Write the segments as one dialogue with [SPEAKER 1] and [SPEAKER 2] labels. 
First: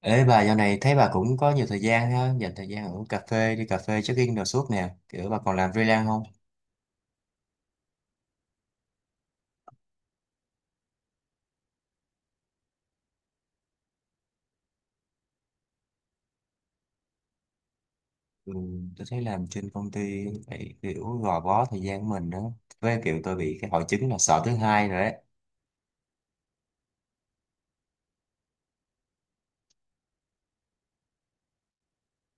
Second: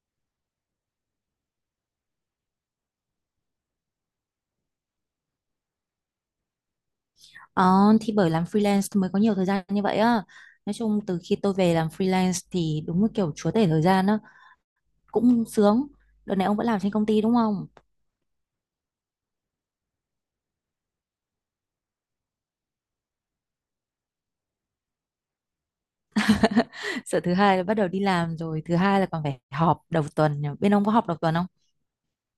[SPEAKER 1] Ê bà dạo này thấy bà cũng có nhiều thời gian ha, dành thời gian ở cà phê, đi cà phê check-in đồ suốt nè, kiểu bà còn làm freelance không?
[SPEAKER 2] Ờ, thì bởi làm freelance mới có nhiều thời gian như vậy á. Nói chung từ khi tôi về làm freelance thì đúng là kiểu chúa tể thời gian á, cũng sướng. Đợt này ông vẫn làm trên công ty đúng không?
[SPEAKER 1] Ừ, tôi thấy làm trên công ty phải kiểu gò bó thời gian của mình đó, với kiểu tôi bị cái hội chứng là sợ thứ hai rồi đấy.
[SPEAKER 2] Sợ thứ hai là bắt đầu đi làm rồi, thứ hai là còn phải họp đầu tuần. Nhỉ? Bên ông có họp đầu tuần không?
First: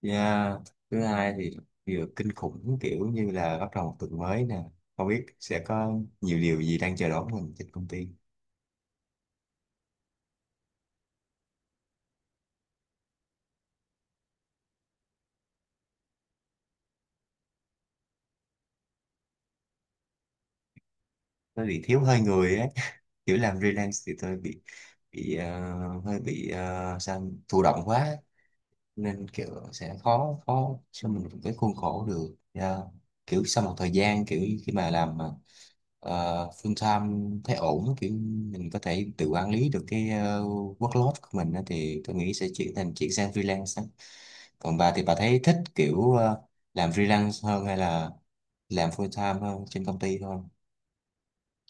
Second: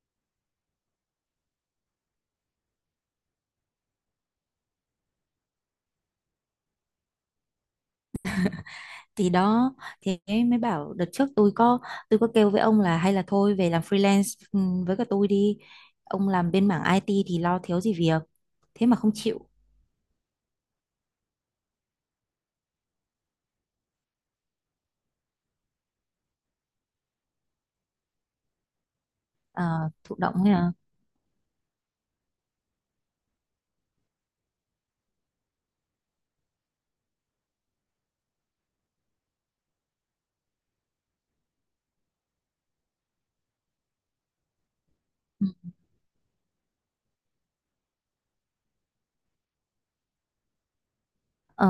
[SPEAKER 1] Yeah. Thứ hai thì vừa kinh khủng kiểu như là bắt đầu một tuần mới nè, không biết sẽ có nhiều điều gì đang chờ đón mình trên công ty.
[SPEAKER 2] Thì đó, thì ấy mới bảo đợt trước tôi có kêu với ông là hay là thôi về làm freelance với cả tôi đi. Ông làm bên mảng IT thì lo thiếu gì việc. Thế mà không chịu.
[SPEAKER 1] Tôi bị thiếu hơi người ấy, kiểu làm freelance thì tôi bị hơi bị sao thụ động quá, nên kiểu
[SPEAKER 2] à,
[SPEAKER 1] sẽ
[SPEAKER 2] Thụ động
[SPEAKER 1] khó
[SPEAKER 2] ấy à.
[SPEAKER 1] khó cho mình một cái khuôn khổ được. Dạ. Kiểu sau một thời gian kiểu khi mà làm mà, full time thấy ổn á, kiểu mình có thể tự quản lý được cái workload của mình á, thì tôi nghĩ sẽ chuyển sang freelance á. Còn bà thì bà thấy thích kiểu làm freelance hơn hay là làm full time hơn trên công ty hơn?
[SPEAKER 2] Ờ,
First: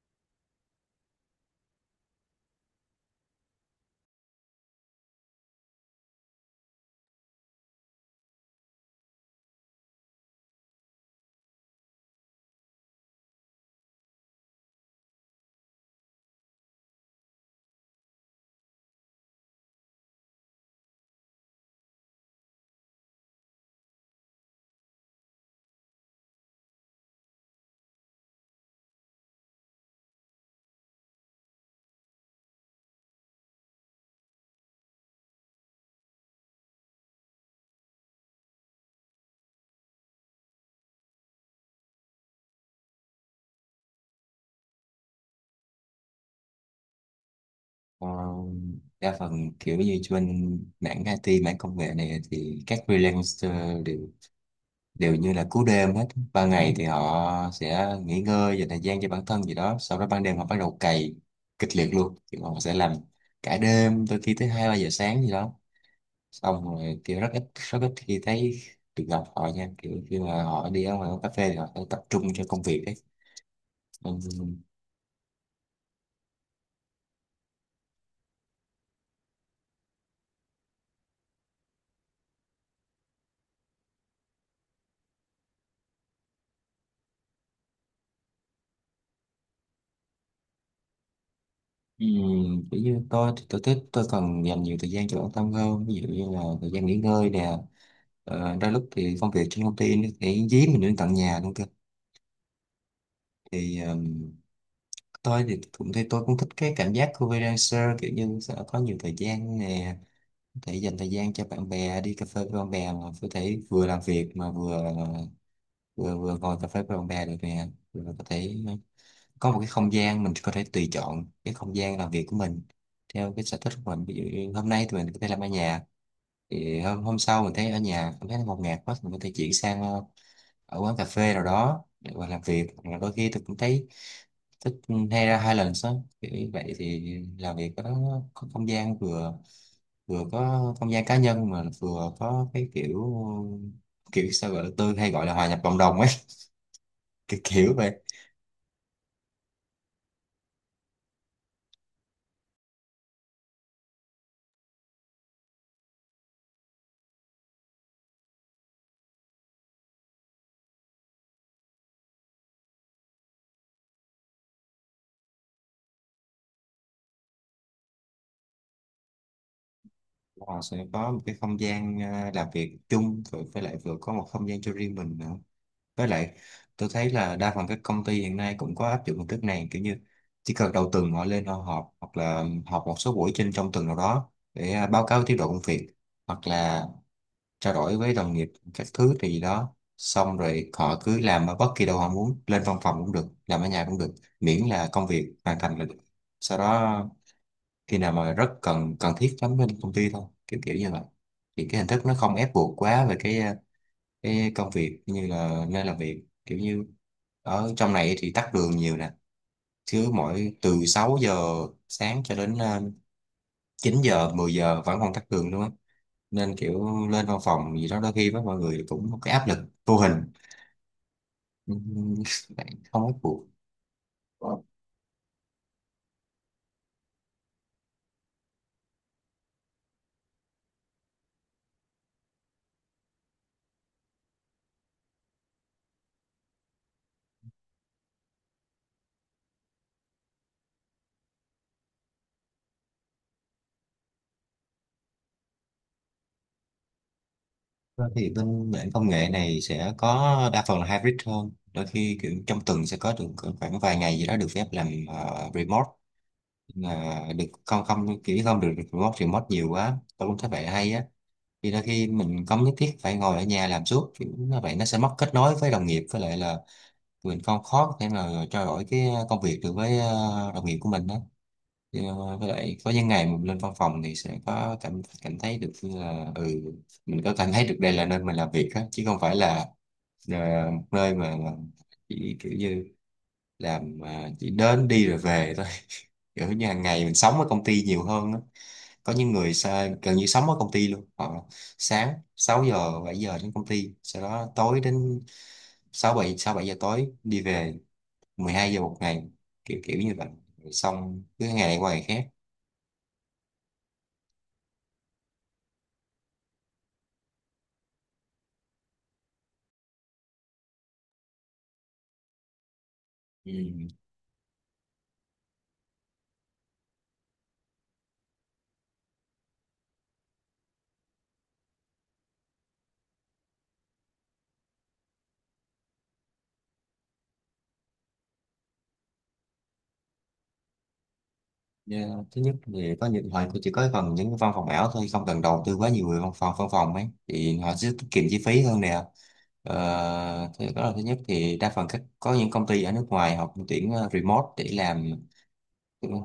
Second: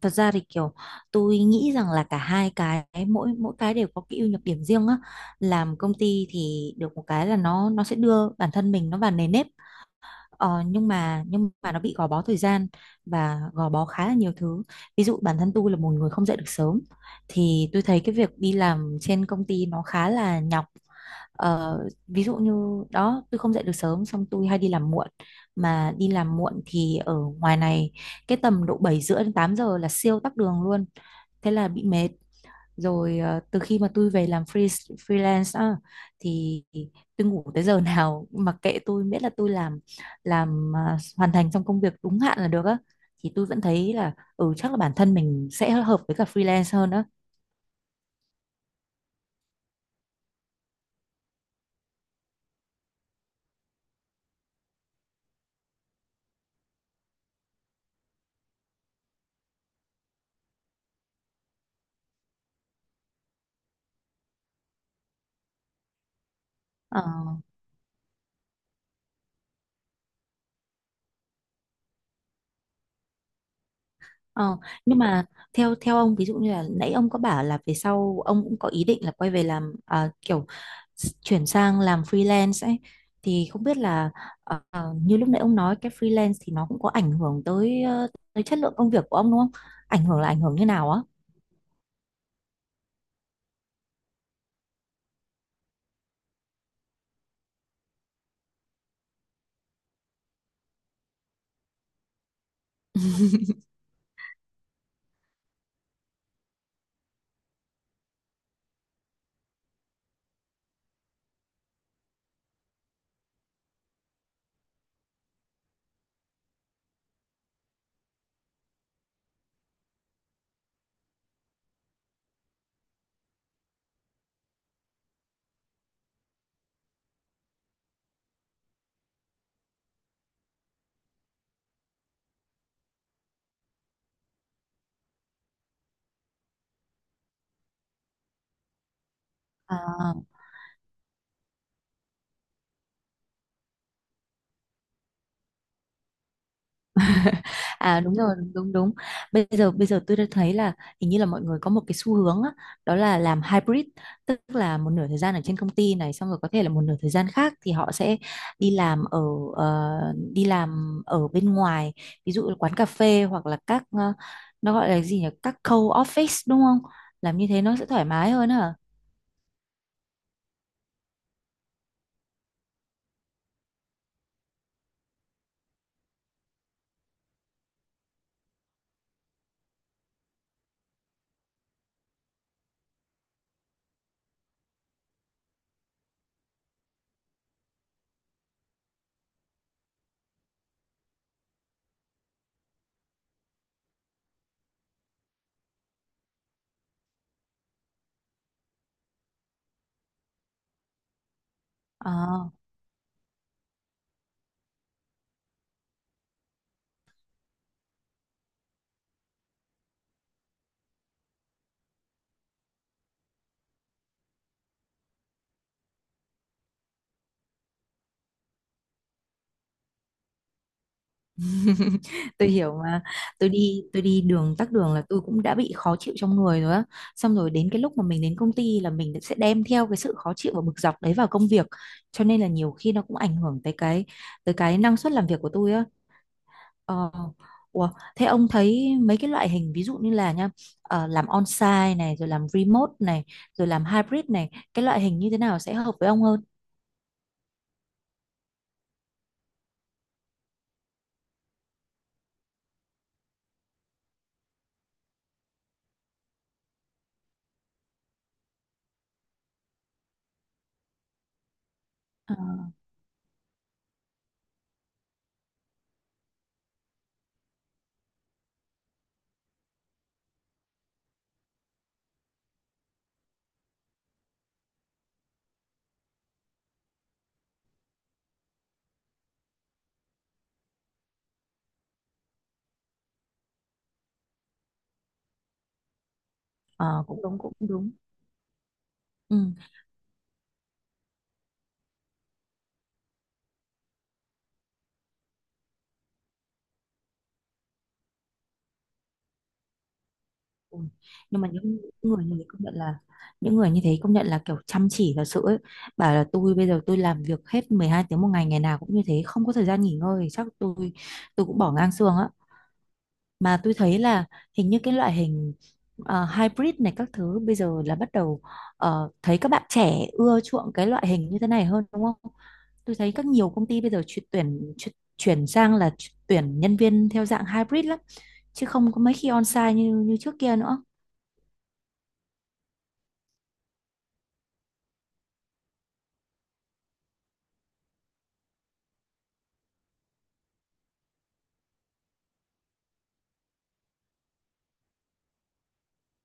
[SPEAKER 2] Thật ra thì kiểu tôi nghĩ rằng là cả hai cái mỗi mỗi cái đều có cái ưu nhược điểm riêng á. Làm công ty thì được một cái là nó sẽ đưa bản thân mình nó vào nề nếp, nhưng mà nó bị gò bó thời gian và gò bó khá là nhiều thứ. Ví dụ bản thân tôi là một người không dậy được sớm, thì tôi thấy cái việc đi làm trên công ty nó khá là nhọc. Ờ, Ví dụ như đó tôi không dậy được sớm xong tôi hay đi làm muộn, mà đi làm muộn thì ở ngoài này cái tầm độ 7 rưỡi đến 8 giờ là siêu tắc đường luôn, thế là bị mệt. Rồi từ khi mà tôi về làm freelance á, thì tôi ngủ tới giờ nào mặc kệ tôi, miễn là tôi hoàn thành trong công việc đúng hạn là được á, thì tôi vẫn thấy là ừ chắc là bản thân mình sẽ hợp với cả freelance hơn á.
[SPEAKER 1] Ờ, Đa phần kiểu như trên mảng IT mảng công nghệ này thì các freelancer đều đều như là cú đêm hết. Ban ngày thì họ sẽ nghỉ ngơi dành thời gian cho bản thân gì đó, sau đó ban đêm họ bắt đầu cày kịch liệt luôn, thì họ sẽ làm cả đêm đôi khi tới hai ba giờ sáng gì đó. Xong rồi
[SPEAKER 2] Ờ,
[SPEAKER 1] kiểu rất ít khi thấy được gặp họ nha, kiểu khi mà họ đi ở ngoài quán cà phê thì họ sẽ tập trung cho công việc đấy. Ừm,
[SPEAKER 2] Ờ, nhưng mà theo theo ông, ví dụ như là nãy ông có bảo là về sau ông cũng có ý định là quay về làm, chuyển sang làm freelance ấy, thì không biết là như lúc nãy ông nói cái freelance thì nó cũng có ảnh hưởng tới tới chất lượng công việc của ông đúng không? Ảnh hưởng là ảnh hưởng như nào á?
[SPEAKER 1] Kiểu như tôi thì tôi thích, tôi cần dành nhiều thời gian cho bản thân hơn, ví dụ như là thời gian nghỉ ngơi nè. Đôi lúc thì công việc trên công ty nó sẽ dí mình đến tận nhà luôn cơ, thì tôi thì cũng thấy tôi cũng thích cái cảm giác của freelancer, kiểu như sẽ có nhiều thời gian nè, có thể dành thời gian cho bạn bè, đi cà phê với bạn bè mà có thể vừa làm việc mà vừa vừa vừa ngồi cà phê với bạn bè được nè, vừa có thể có một cái không gian mình có thể tùy chọn cái không gian làm việc của mình theo cái sở thích của mình. Ví dụ như hôm nay thì mình có thể làm ở nhà, thì hôm hôm sau mình thấy ở nhà cảm thấy nó ngột ngạt quá thì mình có thể chuyển sang ở quán cà phê nào đó để mà làm việc. Hoặc là đôi khi tôi cũng thấy thích hay ra Highlands á, kiểu như vậy thì làm việc có không gian, vừa
[SPEAKER 2] À.
[SPEAKER 1] vừa có không gian cá nhân mà vừa có cái kiểu kiểu sao gọi là, tôi hay gọi là hòa nhập cộng đồng ấy, cái kiểu vậy.
[SPEAKER 2] À đúng rồi, đúng đúng. Bây giờ tôi đã thấy là hình như là mọi người có một cái xu hướng á, đó là làm hybrid, tức là một nửa thời gian ở trên công ty này xong rồi có thể là một nửa thời gian khác thì họ sẽ đi làm ở ờ, đi làm ở bên ngoài, ví dụ là quán cà phê hoặc là nó gọi là gì nhỉ? Các co-office đúng không? Làm như thế nó sẽ thoải mái hơn hả?
[SPEAKER 1] Họ sẽ có một cái không gian làm việc chung, rồi với lại vừa có một không gian cho riêng mình nữa. Với lại tôi thấy là đa phần các công ty hiện nay cũng có áp dụng hình thức này, kiểu như chỉ cần đầu tuần họ lên họ họp, hoặc là họp một số buổi trong tuần nào đó để báo cáo tiến độ công việc, hoặc là trao đổi với đồng nghiệp các thứ, thì đó xong rồi họ cứ làm ở bất kỳ đâu họ muốn, lên văn phòng cũng được, làm ở nhà cũng được, miễn là công việc hoàn thành là được. Sau đó khi nào mà rất cần cần thiết lắm lên công ty thôi, kiểu kiểu như vậy. Thì cái hình thức nó không
[SPEAKER 2] À.
[SPEAKER 1] ép buộc quá về cái cái công việc như là nơi làm việc, kiểu như ở trong này thì tắc đường nhiều nè, chứ mỗi từ 6 giờ sáng cho đến 9 giờ 10 giờ vẫn còn tắc đường luôn á, nên kiểu lên văn phòng gì đó đôi khi với mọi người cũng có cái áp lực vô hình. Ừm.
[SPEAKER 2] Tôi
[SPEAKER 1] Bạn
[SPEAKER 2] hiểu mà.
[SPEAKER 1] không có cuộc.
[SPEAKER 2] Tôi đi đường tắc đường là tôi cũng đã bị khó chịu trong người rồi á, xong rồi đến cái lúc mà mình đến công ty là mình sẽ đem theo cái sự khó chịu và bực dọc đấy vào công việc, cho nên là nhiều khi nó cũng ảnh hưởng tới tới cái năng suất làm việc của tôi á. ờ, Ủa, thế ông thấy mấy cái loại hình ví dụ như là nha, làm on-site này rồi làm remote này rồi làm hybrid này, cái loại hình như thế nào sẽ hợp với ông hơn?
[SPEAKER 1] Vâng. Thì bên mảng công nghệ này sẽ có đa phần là hybrid hơn, đôi khi kiểu trong tuần sẽ có được cỡ khoảng vài ngày gì đó được phép làm remote. Nhưng mà được không không kiểu không được remote remote nhiều quá, tôi cũng thấy vậy hay á. Thì đôi khi
[SPEAKER 2] Ờ,
[SPEAKER 1] mình không nhất thiết phải ngồi ở nhà làm suốt, kiểu như vậy nó sẽ mất kết nối với đồng nghiệp, với lại là mình không khó có thể mà trao đổi cái công việc được với đồng nghiệp của mình á. Thì, với lại có những ngày mình lên văn phòng thì sẽ có cảm cảm thấy được như là mình có cảm thấy được đây là nơi mình làm việc á, chứ không phải là một nơi mà chỉ kiểu như chỉ đến đi rồi về thôi. Kiểu như hàng ngày
[SPEAKER 2] ờ,
[SPEAKER 1] mình
[SPEAKER 2] Cũng
[SPEAKER 1] sống
[SPEAKER 2] đúng
[SPEAKER 1] ở
[SPEAKER 2] cũng
[SPEAKER 1] công ty
[SPEAKER 2] đúng.
[SPEAKER 1] nhiều hơn á. Có những
[SPEAKER 2] Ừ.
[SPEAKER 1] người gần như sống ở công ty luôn, họ sáng 6 giờ 7 giờ đến công ty, sau đó tối đến sáu bảy giờ tối đi về, 12 giờ một ngày, kiểu kiểu như vậy. Rồi
[SPEAKER 2] Ui,
[SPEAKER 1] xong
[SPEAKER 2] nhưng
[SPEAKER 1] cứ
[SPEAKER 2] mà
[SPEAKER 1] ngày
[SPEAKER 2] những
[SPEAKER 1] qua ngày khác.
[SPEAKER 2] người như thế công nhận là những người như thế công nhận là kiểu chăm chỉ thật sự ấy. Bảo là tôi bây giờ tôi làm việc hết 12 tiếng một ngày, ngày nào cũng như thế không có thời gian nghỉ ngơi, chắc tôi cũng bỏ ngang xương á.
[SPEAKER 1] Ừ.
[SPEAKER 2] Mà tôi thấy là hình như cái loại hình hybrid này các thứ bây giờ là bắt đầu, thấy các bạn trẻ ưa chuộng cái loại hình như thế này hơn đúng không. Tôi thấy các nhiều công ty bây giờ chuyển sang là tuyển nhân viên theo dạng hybrid lắm, chứ không có mấy khi on-site như như trước kia nữa.
[SPEAKER 1] Dạ. Thứ nhất thì có những họ chỉ có phần những cái văn phòng ảo thôi, không cần đầu tư quá nhiều về văn phòng ấy thì họ sẽ tiết kiệm chi phí hơn nè. Thế đó là thứ nhất. Thì đa phần có những công ty ở nước ngoài họ cũng tuyển remote để làm,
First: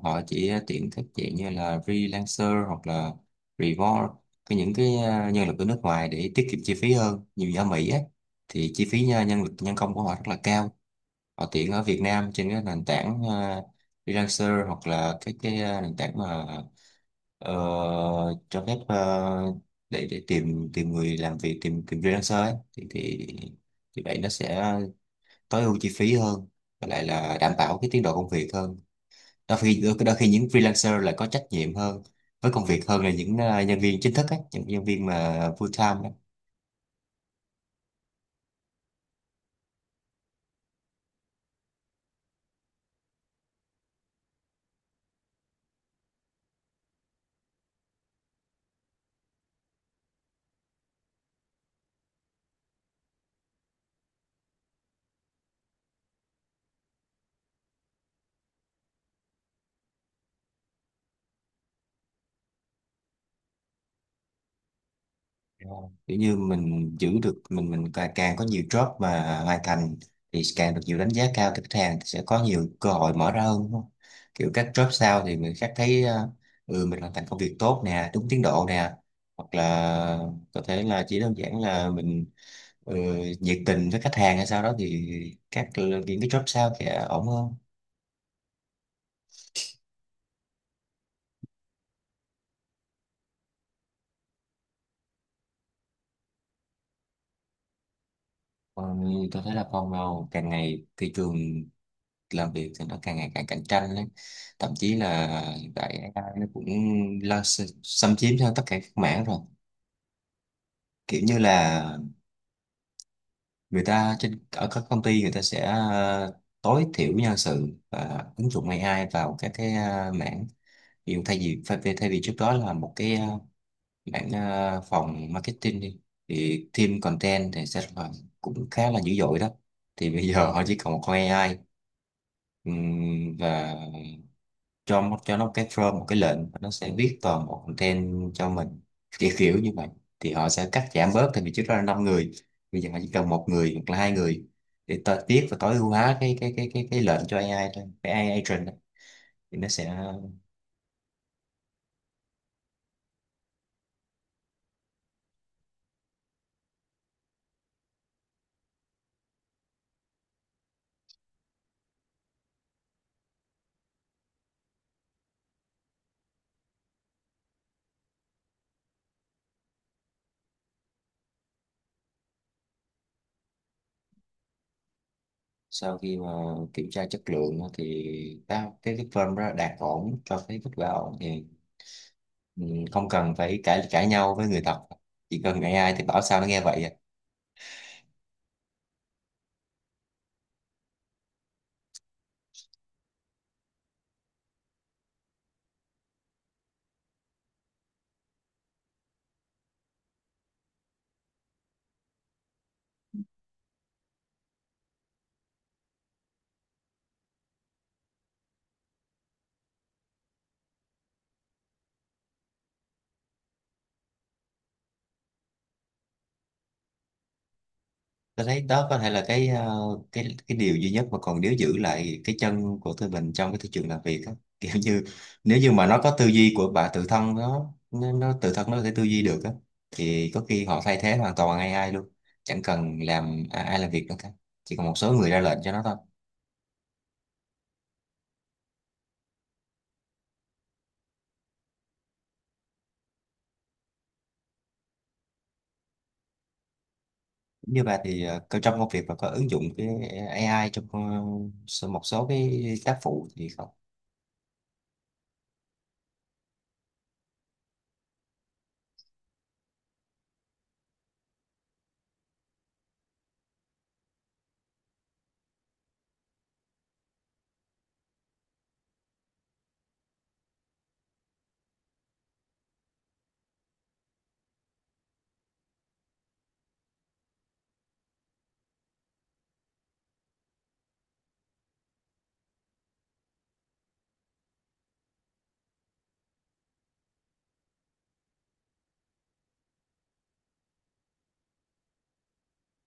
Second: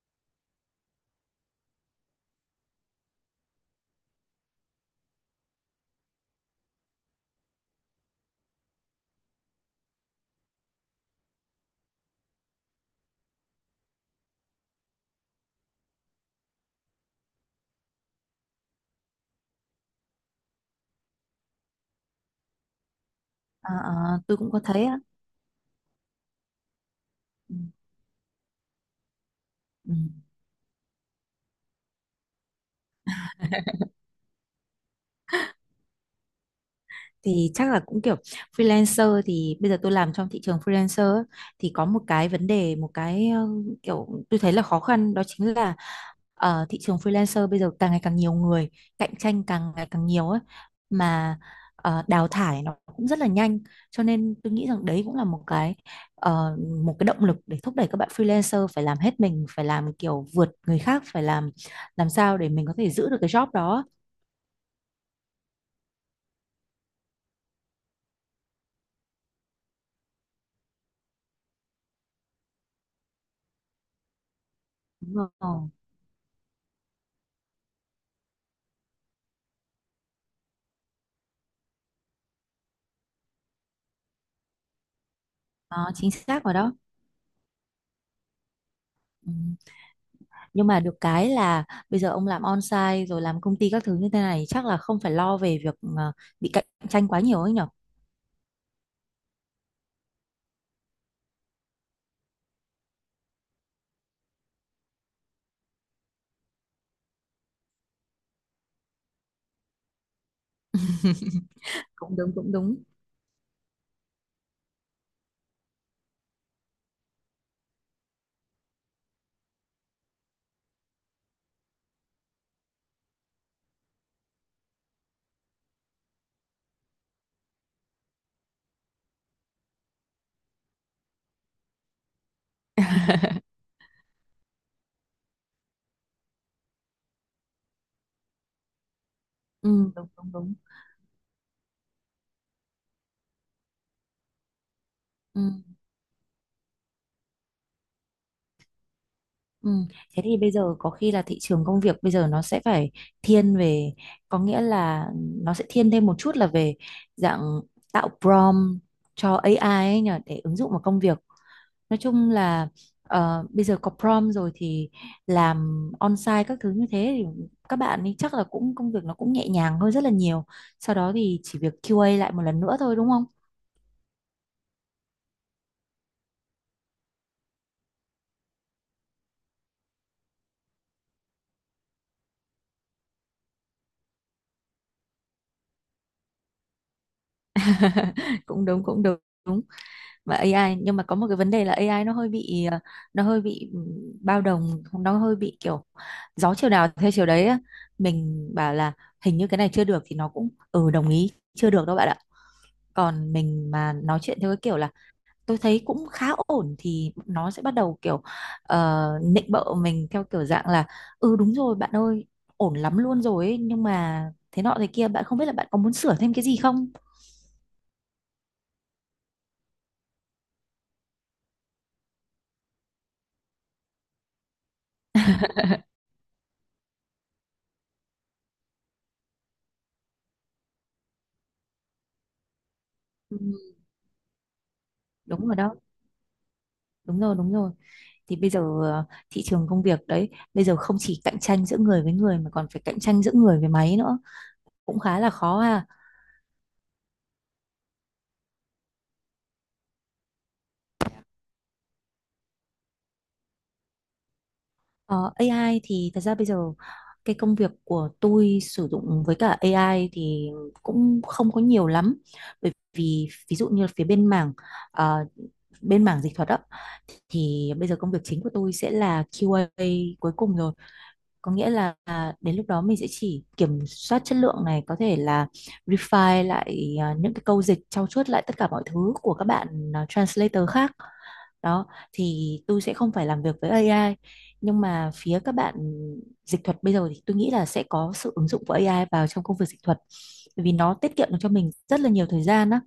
[SPEAKER 1] họ chỉ tuyển các dạng như là freelancer hoặc là remote, những cái nhân lực ở nước ngoài để tiết kiệm chi phí hơn nhiều, như ở Mỹ ấy, thì chi phí nhân nhân lực nhân công của họ rất là cao, họ tiện ở Việt Nam trên cái nền tảng freelancer hoặc là cái nền tảng mà ờ, cho phép để tìm tìm người làm việc, tìm tìm freelancer ấy. thì thì
[SPEAKER 2] Ờ,
[SPEAKER 1] thì vậy
[SPEAKER 2] ờ,
[SPEAKER 1] nó
[SPEAKER 2] tôi cũng có
[SPEAKER 1] sẽ
[SPEAKER 2] thấy á.
[SPEAKER 1] tối ưu chi phí hơn, và lại là đảm
[SPEAKER 2] Ừ.
[SPEAKER 1] bảo cái tiến độ công việc hơn. đôi khi
[SPEAKER 2] Ừ.
[SPEAKER 1] đôi khi những freelancer là có trách nhiệm hơn với công việc hơn là những nhân viên chính thức ấy, những nhân viên mà full time ấy.
[SPEAKER 2] Thì chắc là cũng kiểu freelancer thì bây giờ tôi làm trong thị trường freelancer á, thì có một cái vấn đề một cái kiểu tôi thấy là khó khăn, đó chính là ở thị trường freelancer bây giờ càng ngày càng nhiều người, cạnh tranh càng ngày càng nhiều ấy. Mà đào thải nó cũng rất là nhanh, cho nên tôi nghĩ rằng đấy cũng là một cái ờ, một cái động lực để thúc đẩy các bạn freelancer phải làm hết mình, phải làm kiểu vượt người khác, phải làm sao để mình có thể giữ được cái job đó.
[SPEAKER 1] Kiểu như mình giữ được, mình càng có nhiều job mà hoàn thành thì càng được nhiều đánh giá cao từ khách hàng, thì sẽ có nhiều cơ hội mở ra hơn đúng không? Kiểu các job sau
[SPEAKER 2] Đúng
[SPEAKER 1] thì người
[SPEAKER 2] rồi.
[SPEAKER 1] khác thấy mình hoàn thành công việc tốt nè, đúng tiến độ nè, hoặc là có thể là chỉ đơn giản là mình ừ, nhiệt tình với khách hàng, hay sau đó thì
[SPEAKER 2] Đó, chính
[SPEAKER 1] những cái job
[SPEAKER 2] xác rồi đó.
[SPEAKER 1] sau sẽ ổn hơn.
[SPEAKER 2] Ừ. Nhưng mà được cái là bây giờ ông làm on-site rồi làm công ty các thứ như thế này chắc là không phải lo về việc bị cạnh tranh quá nhiều ấy nhở?
[SPEAKER 1] Còn có thể là còn vào càng ngày thị trường làm việc thì nó càng ngày càng cạnh tranh ấy. Thậm chí là hiện tại AI nó cũng lo xâm chiếm cho tất cả các mảng rồi, kiểu như là
[SPEAKER 2] Cũng đúng, cũng đúng.
[SPEAKER 1] người ta ở các công ty người ta sẽ tối thiểu nhân sự và ứng dụng AI vào các cái mảng. Ví dụ thay vì trước đó là một cái phòng marketing đi, thì team content thì sẽ là cũng khá là dữ dội đó, thì bây giờ họ chỉ còn một con AI. Và cho cho nó một cái form, một cái lệnh, và nó sẽ viết toàn bộ content cho mình, kiểu kiểu như vậy.
[SPEAKER 2] Ừ, đúng, đúng,
[SPEAKER 1] Thì họ
[SPEAKER 2] đúng.
[SPEAKER 1] sẽ cắt giảm bớt, thì vì trước đó là năm người, bây giờ họ chỉ cần một người hoặc là hai người để ta
[SPEAKER 2] Ừ,
[SPEAKER 1] viết và tối ưu hóa cái lệnh cho AI thôi, cái AI agent đó. Thì nó
[SPEAKER 2] ừ.
[SPEAKER 1] sẽ
[SPEAKER 2] Thế thì bây giờ có khi là thị trường công việc bây giờ nó sẽ phải thiên về, có nghĩa là nó sẽ thiên thêm một chút là về dạng tạo prompt cho AI ấy nhở, để ứng dụng vào công việc. Nói chung là bây giờ có prom rồi thì làm on-site các thứ như thế thì các bạn ấy chắc là cũng công việc nó cũng nhẹ nhàng hơn rất là nhiều. Sau đó thì chỉ việc QA lại một lần nữa thôi đúng không?
[SPEAKER 1] sau khi mà kiểm tra chất lượng á, thì ta, cái form đó đạt ổn cho cái kết quả ổn thì ừ, không cần phải cãi cãi nhau với người thật, chỉ cần AI thì bảo sao nó nghe vậy à.
[SPEAKER 2] Cũng đúng cũng đúng. Đúng. Mà AI, nhưng mà có một cái vấn đề là AI nó hơi bị bao đồng, nó hơi bị kiểu gió chiều nào theo chiều đấy á. Mình bảo là hình như cái này chưa được thì nó cũng ừ đồng ý chưa được đâu bạn ạ. Còn mình mà nói chuyện theo cái kiểu là tôi thấy cũng khá ổn thì nó sẽ bắt đầu kiểu nịnh bợ mình theo kiểu dạng là ừ đúng rồi bạn ơi, ổn lắm luôn rồi ấy, nhưng mà thế nọ thế kia bạn không biết là bạn có muốn sửa thêm cái gì không.
[SPEAKER 1] Tôi thấy đó có thể là cái cái điều duy nhất mà còn nếu giữ lại cái chân của tụi mình trong cái thị trường làm việc á. Kiểu như nếu như mà nó có tư duy của bà, tự thân nó tự thân nó có thể tư duy được á, thì có khi họ thay thế hoàn toàn AI luôn, chẳng cần
[SPEAKER 2] Ừ.
[SPEAKER 1] làm ai làm việc nữa cả, chỉ còn một số người ra
[SPEAKER 2] Đúng rồi
[SPEAKER 1] lệnh cho
[SPEAKER 2] đó,
[SPEAKER 1] nó thôi.
[SPEAKER 2] đúng rồi đúng rồi. Thì bây giờ thị trường công việc đấy bây giờ không chỉ cạnh tranh giữa người với người mà còn phải cạnh tranh giữa người với máy nữa, cũng khá là khó ha.
[SPEAKER 1] Như bà thì trong công việc và có ứng dụng cái AI trong một số cái tác phụ thì không?
[SPEAKER 2] Ờ, AI thì thật ra bây giờ cái công việc của tôi sử dụng với cả AI thì cũng không có nhiều lắm, bởi vì ví dụ như phía ờ, bên mảng dịch thuật á, thì bây giờ công việc chính của tôi sẽ là QA cuối cùng rồi, có nghĩa là đến lúc đó mình sẽ chỉ kiểm soát chất lượng này, có thể là refine lại những cái câu dịch, trau chuốt lại tất cả mọi thứ của các bạn translator khác đó, thì tôi sẽ không phải làm việc với AI. Nhưng mà phía các bạn dịch thuật bây giờ thì tôi nghĩ là sẽ có sự ứng dụng của AI vào trong công việc dịch thuật, bởi vì nó tiết kiệm được cho mình rất là nhiều thời gian á.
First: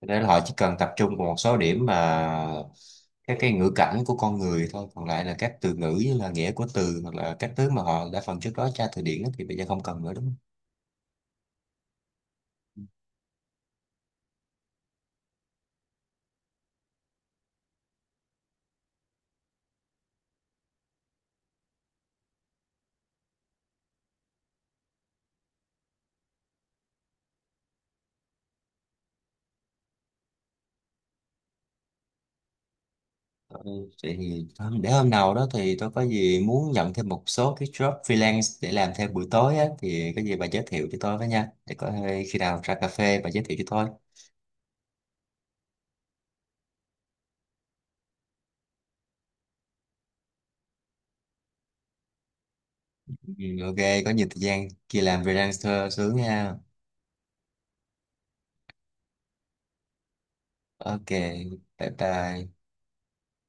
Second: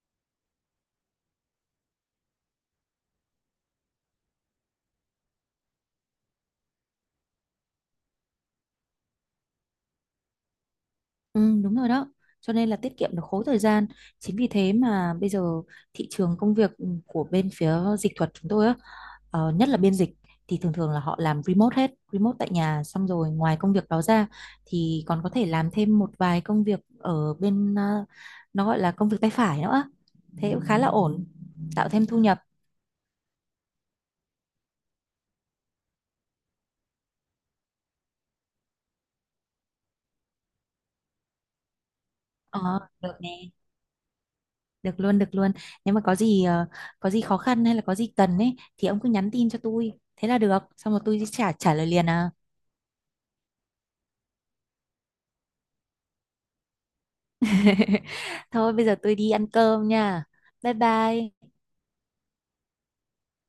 [SPEAKER 1] Để là họ chỉ cần tập trung vào một số điểm mà các cái ngữ cảnh của con người thôi, còn lại là các từ ngữ như là nghĩa của từ hoặc là các thứ mà họ đã phần trước đó tra từ điển á, thì bây giờ không cần nữa đúng không?
[SPEAKER 2] Ừ, đúng rồi đó. Cho nên là tiết kiệm được khối thời gian. Chính vì thế mà bây giờ thị trường công việc của bên phía dịch thuật chúng tôi á, nhất là biên dịch thì thường thường là họ làm remote hết, remote tại nhà, xong rồi ngoài công việc đó ra thì còn có thể làm thêm một vài công việc ở nó gọi là công việc tay phải nữa. Thế cũng khá là ổn, tạo thêm thu nhập.
[SPEAKER 1] Ừ. Vậy thì thôi, để hôm nào đó thì tôi có gì muốn nhận thêm một số cái job freelance để làm thêm buổi tối á, thì có gì bà giới thiệu cho tôi với nha, để có khi nào
[SPEAKER 2] Ờ,
[SPEAKER 1] ra cà
[SPEAKER 2] được
[SPEAKER 1] phê bà giới
[SPEAKER 2] nè.
[SPEAKER 1] thiệu cho tôi.
[SPEAKER 2] Được luôn, được luôn. Nếu mà có gì có gì khó khăn hay là có gì cần ấy thì ông cứ nhắn tin cho tôi. Thế là được. Xong rồi tôi sẽ trả trả lời liền à.
[SPEAKER 1] Ừ, ok, có nhiều thời gian kia làm freelancer sướng nha.
[SPEAKER 2] Thôi bây giờ tôi đi ăn cơm nha. Bye
[SPEAKER 1] Ok,
[SPEAKER 2] bye.
[SPEAKER 1] bye bye.